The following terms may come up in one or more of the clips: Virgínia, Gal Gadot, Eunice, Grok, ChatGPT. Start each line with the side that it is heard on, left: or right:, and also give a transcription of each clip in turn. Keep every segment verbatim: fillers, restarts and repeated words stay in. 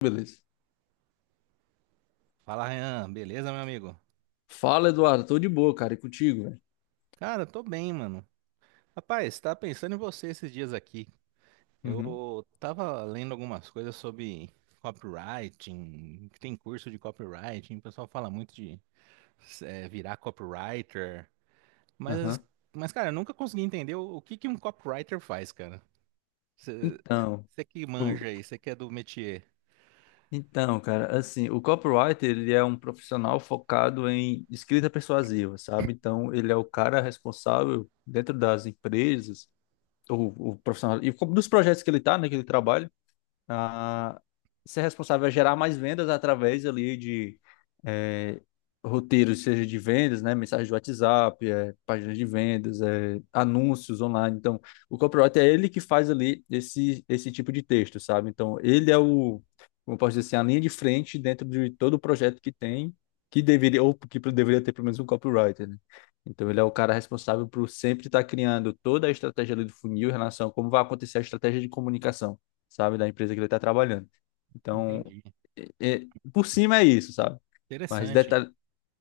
left: Beleza.
right: Fala, Ryan. Beleza, meu amigo?
left: Fala, Eduardo. Tô de boa, cara. E contigo, velho?
right: Cara, tô bem, mano. Rapaz, tava pensando em você esses dias aqui.
left: Uhum,
right: Eu tava lendo algumas coisas sobre copywriting, que tem curso de copywriting, o pessoal fala muito de eh, virar copywriter, mas,
left: aham.
right: mas, cara, eu nunca consegui entender o, o que que um copywriter faz, cara.
left: Então,
right: Você que
left: o-
right: manja aí, você que é do métier.
left: então, cara, assim, o copywriter, ele é um profissional focado em escrita persuasiva, sabe? Então, ele é o cara responsável dentro das empresas, ou o profissional, e co- dos projetos que ele tá, né, que ele trabalha, a ser responsável a gerar mais vendas através ali de é, roteiros, seja de vendas, né, mensagem de WhatsApp, é, páginas de vendas, é, anúncios online. Então, o copywriter é ele que faz ali esse, esse tipo de texto, sabe? Então, ele é o, como eu posso dizer assim, a linha de frente dentro de todo o projeto que tem, que deveria, ou que deveria ter pelo menos um copywriter, né? Então, ele é o cara responsável por sempre estar criando toda a estratégia ali do funil em relação a como vai acontecer a estratégia de comunicação, sabe, da empresa que ele está trabalhando. Então,
right: Entendi.
left: é- é- por cima é isso, sabe? Mas
right: Interessante.
left: detalhe.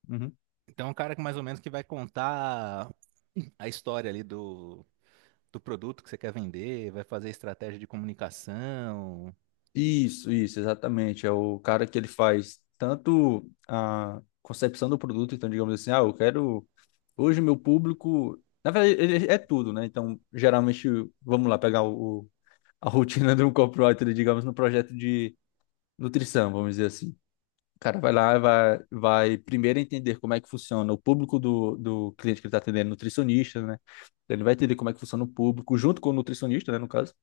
left: Uhum.
right: Então, é um cara que mais ou menos que vai contar a história ali do do produto que você quer vender, vai fazer estratégia de comunicação.
left: Isso, isso, exatamente. É o cara que ele faz tanto a concepção do produto, então, digamos assim, ah, eu quero. Hoje, meu público. Na verdade, ele é tudo, né? Então, geralmente, vamos lá pegar o, o- a rotina de um copywriter, digamos, no projeto de nutrição, vamos dizer assim. O cara vai lá, vai, vai primeiro entender como é que funciona o público do, do cliente que ele está atendendo, nutricionista, né? Então, ele vai entender como é que funciona o público, junto com o nutricionista, né, no caso,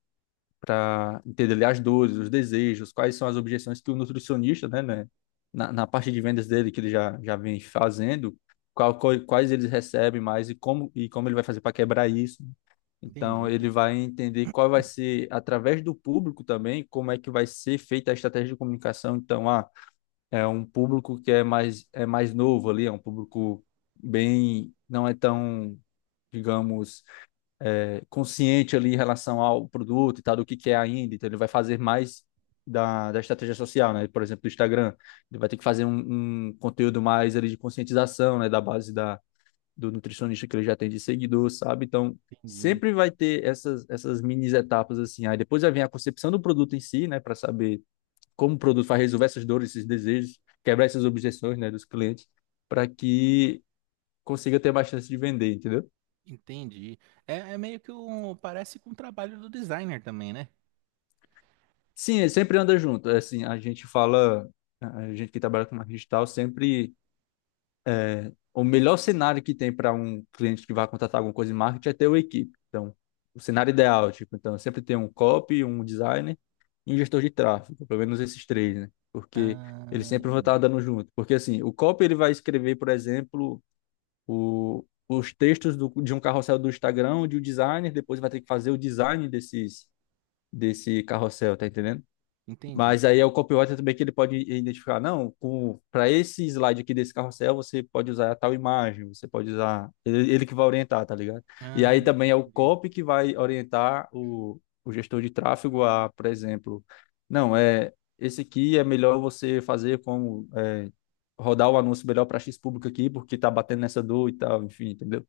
left: para entender ali as dores, os desejos, quais são as objeções que o nutricionista, né, né, na, na parte de vendas dele, que ele já, já vem fazendo, qual, qual- quais eles recebem mais e como, e como ele vai fazer para quebrar isso. Então,
right: Entendi,
left: ele vai entender qual vai ser, através do público também, como é que vai ser feita a estratégia de comunicação. Então, ah, é um público que é mais, é mais novo ali, é um público bem, não é tão, digamos, é, consciente ali em relação ao produto e tal, do que que é ainda, então ele vai fazer mais da, da estratégia social, né? Por exemplo, do Instagram, ele vai ter que fazer um, um conteúdo mais ali de conscientização, né? Da base da, do nutricionista que ele já tem de seguidor, sabe? Então,
right: entendi,
left: sempre vai ter essas, essas mini etapas assim, aí depois já vem a concepção do produto em si, né? Para saber como o produto vai resolver essas dores, esses desejos, quebrar essas objeções, né, dos clientes, para que consiga ter mais chance de vender, entendeu?
right: entendi. É, é meio que um, parece com o trabalho do designer também, né?
left: Sim, é, sempre anda junto. é Assim, a gente fala, a gente que trabalha com marketing digital, sempre o melhor cenário que tem para um cliente que vai contratar alguma coisa em marketing é ter uma equipe. Então, o cenário ideal, tipo, então sempre tem um copy, um designer e um gestor de tráfego, pelo menos esses três, né? Porque eles
right: Ah,
left: sempre vão estar andando junto. Porque assim, o copy ele vai escrever, por exemplo, o, os textos do, de um carrossel do Instagram, de um designer, depois vai ter que fazer o design desses, desse carrossel, tá entendendo?
right: entendi.
left: Mas aí é o copywriter também que ele pode identificar, não, para esse slide aqui desse carrossel, você pode usar tal imagem, você pode usar. Ele, ele que vai orientar, tá ligado? E
right: Ah,
left: aí também é o
right: entendi,
left: copy que vai orientar o, o gestor de tráfego a, por exemplo, não, é esse aqui é melhor você fazer como é, rodar o anúncio melhor para X público aqui, porque tá batendo nessa dor e tal, enfim, entendeu?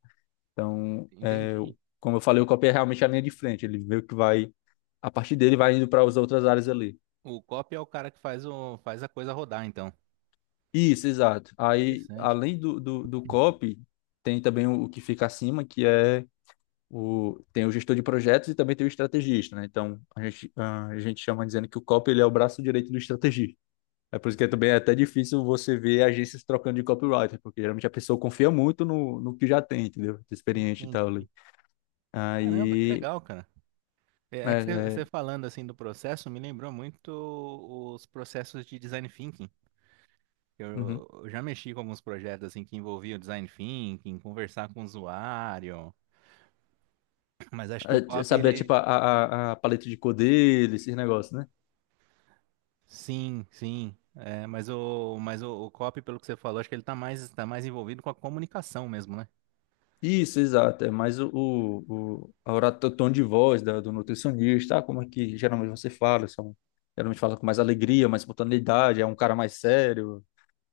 left: Então, é,
right: entendi.
left: como eu falei, o copy é realmente a linha de frente, ele meio que vai, a partir dele vai indo para as outras áreas ali.
right: O copy é o cara que faz o, faz a coisa rodar, então.
left: Isso, exato. Aí,
right: Interessante.
left: além do, do, do copy, tem também o, o que fica acima, que é o, tem o gestor de projetos e também tem o estrategista, né? Então, a gente, ah, a gente chama dizendo que o copy ele é o braço direito do estrategista. É por isso que é também é até difícil você ver agências trocando de copywriter, porque geralmente a pessoa confia muito no, no que já tem, entendeu? De experiente e tal. Ali.
right: Entendi. Caramba, que
left: Aí,
right: legal, cara. É,
left: é,
right: é que você
left: é,
right: você falando assim do processo me lembrou muito os processos de design thinking.
left: uhum.
right: Eu eu já mexi com alguns projetos assim que envolviam design thinking, conversar com o usuário, mas acho que o
left: É,
right: copy
left: saber,
right: ele
left: tipo, a, a, a paleta de cor dele, esses negócios, né?
right: sim, sim, é, mas o mas o, o copy pelo que você falou, acho que ele tá mais tá mais envolvido com a comunicação mesmo, né?
left: Isso, exato. É mais o, o, o, a ora- o tom de voz da- do nutricionista, ah, como é que geralmente você fala, são, geralmente fala com mais alegria, mais espontaneidade, é um cara mais sério.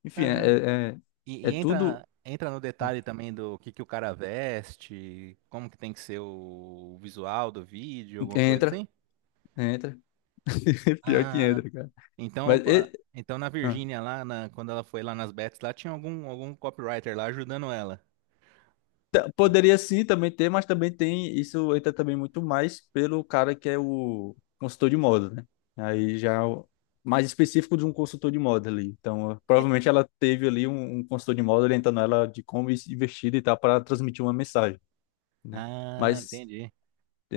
left: Enfim,
right: Caramba.
left: é, é, é
right: E,
left: é
right: e
left: tudo.
right: entra entra no detalhe também do que que o cara veste, como que tem que ser o visual do vídeo, alguma coisa
left: Entra,
right: assim?
left: entra. Pior que
right: Ah,
left: entra, cara.
right: então,
left: Mas.
right: opa,
left: E...
right: então na
left: ah.
right: Virgínia lá, na- quando ela foi lá nas bets lá, tinha algum algum copywriter lá ajudando ela.
left: T- Poderia sim também ter, mas também tem. Isso entra também muito mais pelo cara que é o consultor de moda, né? Aí já é o- mais específico de um consultor de moda ali. Então, eh,
right: É.
left: provavelmente ela teve ali um, um consultor de moda orientando ela de como ir vestida e tal para transmitir uma mensagem, né?
right: Ah,
left: Mas,
right: entendi.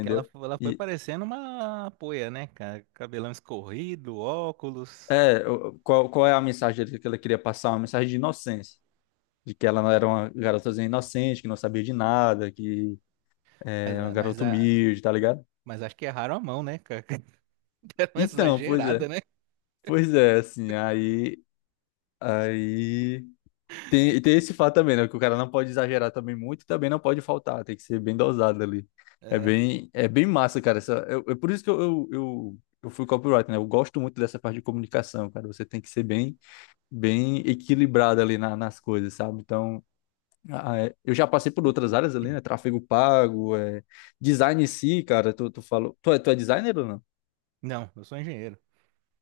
right: Que ela, fo- ela foi
left: E
right: parecendo uma poia, né, cara? Cabelão escorrido, óculos.
left: é, o- qual, qual é a mensagem que ela queria passar? Uma mensagem de inocência. De que ela não era uma garotazinha inocente, que não sabia de nada, que
right: Mas,
left: é uma
right: a- mas,
left: garota
right: a-
left: humilde, tá ligado?
right: mas acho que erraram a mão, né, cara? Deram uma
left: Então, pois é.
right: exagerada, né?
left: Pois é, assim, aí, aí tem, tem esse fato também, né? Que o cara não pode exagerar também muito e também não pode faltar, tem que ser bem dosado ali. É
right: É.
left: bem, é bem massa, cara. Essa, eu, eu- por isso que eu, eu, eu, eu fui copyright, né? Eu gosto muito dessa parte de comunicação, cara. Você tem que ser bem, bem equilibrado ali na- nas coisas, sabe? Então, ah, é, eu já passei por outras áreas ali, né? Tráfego pago, é, design em si, cara. Tu, tu falou, tu é, tu é designer ou não?
right: Não, eu sou engenheiro.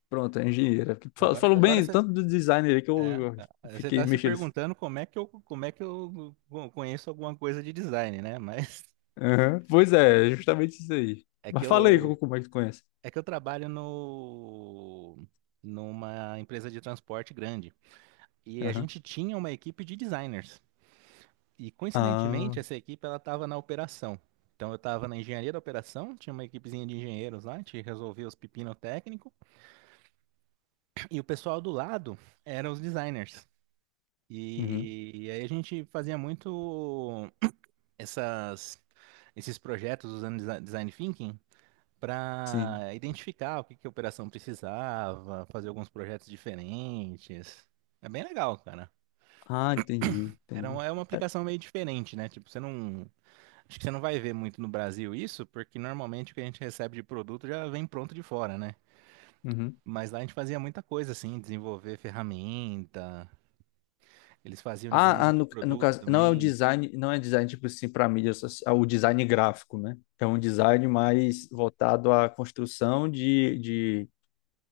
left: Pronto, é engenheira. Fa-
right: Agora,
left: Falou
right: agora
left: bem
right: você,
left: tanto do designer aí que
right: é,
left: eu
right: é, você
left: fiquei
right: tá se
left: mexendo assim.
right: perguntando como é que eu, como é que eu co- conheço alguma coisa de design, né? Mas
left: Aham. Pois
right: é
left: é,
right: que,
left: justamente isso aí.
right: é que
left: Mas fala aí co-
right: eu,
left: como é que tu conhece.
right: é que eu trabalho no, numa empresa de transporte grande. E a
left: Aham.
right: gente tinha uma equipe de designers. E
left: Ah,
right: coincidentemente, essa equipe ela estava na operação. Então eu estava na engenharia da operação, tinha uma equipezinha de engenheiros lá, a gente resolvia os pepino técnico, e o pessoal do lado eram os designers.
left: uhum.
right: E aí a gente fazia muito essas, esses projetos usando desi- design thinking
left: Sim.
right: para identificar o que que a operação precisava, fazer alguns projetos diferentes. É bem legal, cara.
left: Ah, entendi,
right: Era
left: entendi.
right: uma, é uma
left: É,
right: aplicação meio diferente, né? Tipo, você não acho que você não vai ver muito no Brasil isso, porque normalmente o que a gente recebe de produto já vem pronto de fora, né?
left: uhum.
right: Mas lá a gente fazia muita coisa assim, desenvolver ferramenta, eles faziam
left: Ah,
right: design
left: ah,
right: de
left: no, no
right: produto
left: caso, não é o
right: também.
left: design, não é design tipo assim para mídia social, é o design gráfico, né? É um design mais voltado à construção de, de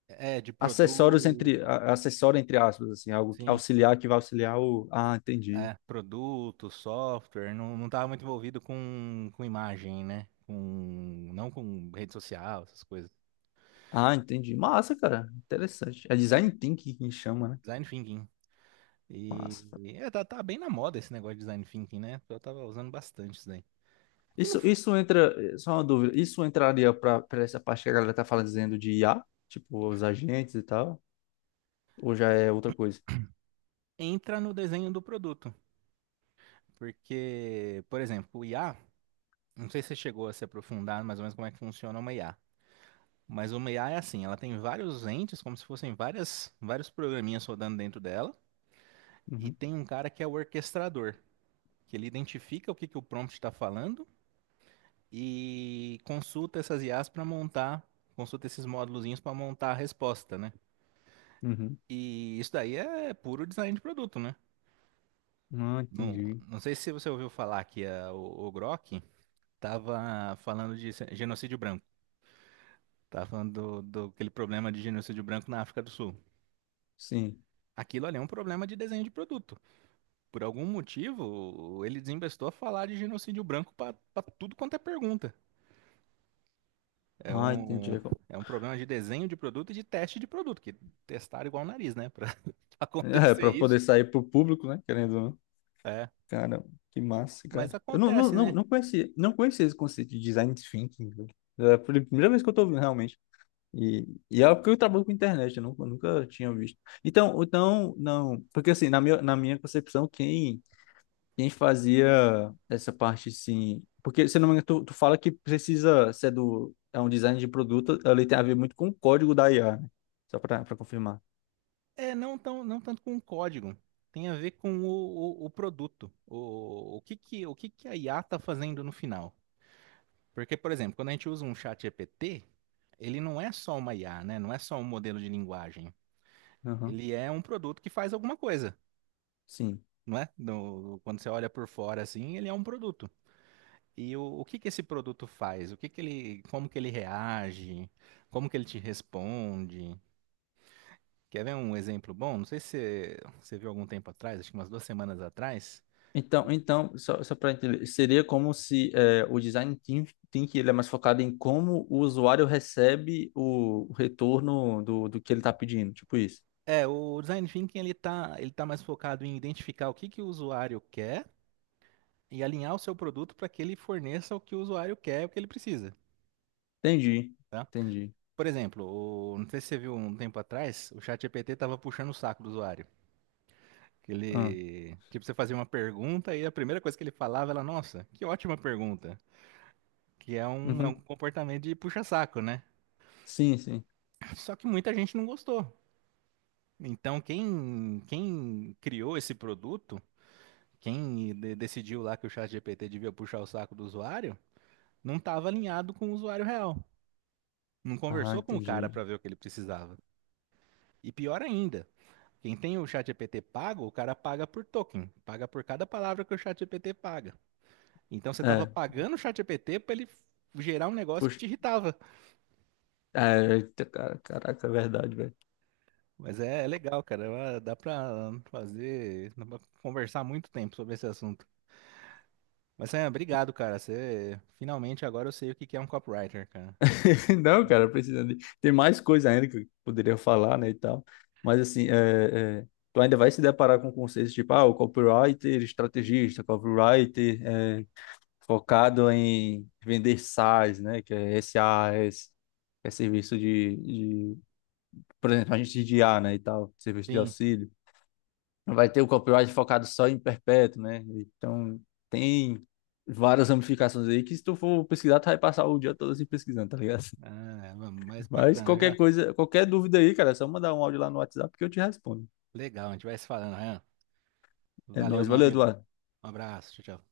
right: É, de
left: acessórios
right: produto,
left: entre, a- acessório entre aspas, assim, algo que-
right: sim.
left: auxiliar que vai auxiliar o. Ah, entendi.
right: É, produto, software, não, não estava muito envolvido com, com imagem, né? Com, não com rede social, essas coisas.
left: Ah, entendi. Massa, cara. Interessante. É
right: É, le-
left: design thinking que chama, né?
right: design thinking. E
left: Massa, cara.
right: e é, tá, tá bem na moda esse negócio de design thinking, né? Eu tava usando bastante isso daí. Que não
left: Isso,
right: f-
left: isso entra, eh, só uma dúvida, isso entraria para essa parte que a galera tá falando dizendo de I A, tipo os agentes e tal, ou já é outra coisa?
right: Entra no desenho do produto. Porque, por exemplo, o I A, não sei se você chegou a se aprofundar mais ou menos como é que funciona uma I A. Mas uma I A é assim, ela tem vários entes, como se fossem várias, vários programinhas rodando dentro dela, e
left: Uhum,
right: tem um cara que é o orquestrador, que ele identifica o que que o prompt está falando e consulta essas I As para montar, consulta esses módulozinhos para montar a resposta, né?
left: uhum.
right: E isso daí é puro design de produto, né?
left: Ah,
right: Não,
left: entendi.
right: não sei se você ouviu falar que a- o, o Grok estava falando de genocídio branco. Tá falando do, do aquele problema de genocídio branco na África do Sul.
left: Sim.
right: Aquilo ali é um problema de desenho de produto. Por algum motivo, ele desembestou a falar de genocídio branco para tudo quanto é pergunta. É
left: Ah,
right: um,
left: entendi.
right: é um problema de desenho de produto e de teste de produto, que testaram igual o nariz, né? Para
left: É,
right: acontecer
left: para
right: isso.
left: poder sair pro público, né? Querendo, ou não.
right: É.
left: Cara, que massa,
right: Mas
left: cara. Eu não, não,
right: acontece,
left: não,
right: né?
left: não conhecia, não conhecia esse conceito de design thinking, velho. É a primeira vez que eu tô ouvindo, realmente. E, e é porque eu trabalho com internet, eu nunca, nunca tinha visto. Então, então, não, porque assim, na minha, na minha concepção, quem, quem fazia essa parte, assim, porque, se não me engano, tu, tu fala que precisa ser do, é um design de produto, ele tem a ver muito com o código da I A, né? Só para confirmar.
right: É, não tão, não tanto com o código. Tem a ver com o, o, o produto. O, o que que, o que que a I A tá fazendo no final? Porque, por exemplo, quando a gente usa um chat G P T, ele não é só uma I A, né? Não é só um modelo de linguagem.
left: Aham,
right: Ele é um produto que faz alguma coisa,
left: sim.
right: não é? No- quando você olha por fora assim, ele é um produto. E o, o que que esse produto faz? O que que ele, como que ele reage? Como que ele te responde? Quer ver um exemplo bom? Não sei se você, você viu algum tempo atrás, acho que umas duas semanas atrás.
left: Então, então, só, só para entender, seria como se é, o design thin- thinking ele é mais focado em como o usuário recebe o, o retorno do, do que ele está pedindo, tipo isso.
right: É, o design thinking ele tá, ele tá mais focado em identificar o que que o usuário quer e alinhar o seu produto para que ele forneça o que o usuário quer, o que ele precisa,
left: Entendi,
right: tá?
left: entendi.
right: Por exemplo, o- não sei se você viu um tempo atrás, o chat G P T estava puxando o saco do usuário. Que
left: Ah,
right: ele, tipo, você fazia uma pergunta e a primeira coisa que ele falava era, nossa, que ótima pergunta. Que é um, é um
left: uhum.
right: comportamento de puxa-saco, né?
left: Sim, sim.
right: Só que muita gente não gostou. Então, quem, quem criou esse produto, quem de- decidiu lá que o chat G P T devia puxar o saco do usuário, não estava alinhado com o usuário real. Não
left: Ah,
right: conversou com o cara
left: entendi.
right: para ver o que ele precisava. E pior ainda, quem tem o chat G P T pago, o cara paga por token, paga por cada palavra que o chat G P T paga. Então você estava
left: É,
right: pagando o chat G P T para ele gerar um negócio que
left: puxa,
right: te irritava.
left: é, eita, cara, caraca, é verdade, velho.
right: Mas é, é legal, cara. é uma- Dá pra fazer, dá pra conversar muito tempo sobre esse assunto. Mas Sam, obrigado, cara. Você finalmente agora eu sei o que que é um copywriter, cara.
left: Não, cara, precisa de... Tem mais coisa ainda que eu poderia falar, né, e tal. Mas, assim, é, é, tu ainda vai se deparar com conceitos tipo, ah, o copywriter estrategista, copywriter é, focado em vender SaaS, né, que é SaaS, que é serviço de, de, por exemplo, a gente de I A, né, e tal, serviço de
right: Sim.
left: auxílio. Vai ter o copyright focado só em perpétuo, né? Então, tem várias ramificações aí que se tu for pesquisar, tu vai passar o dia todo assim pesquisando, tá ligado?
right: Ah, mas
left: Mas
right: bacana
left: qualquer
right: já.
left: coisa, qualquer dúvida aí, cara, é só mandar um áudio lá no WhatsApp que eu te respondo.
right: Legal, a gente vai se falando, Ryan.
left: É
right: Valeu,
left: nóis.
right: meu
left: Valeu,
right: amigo.
left: Eduardo.
right: Um abraço, tchau, tchau.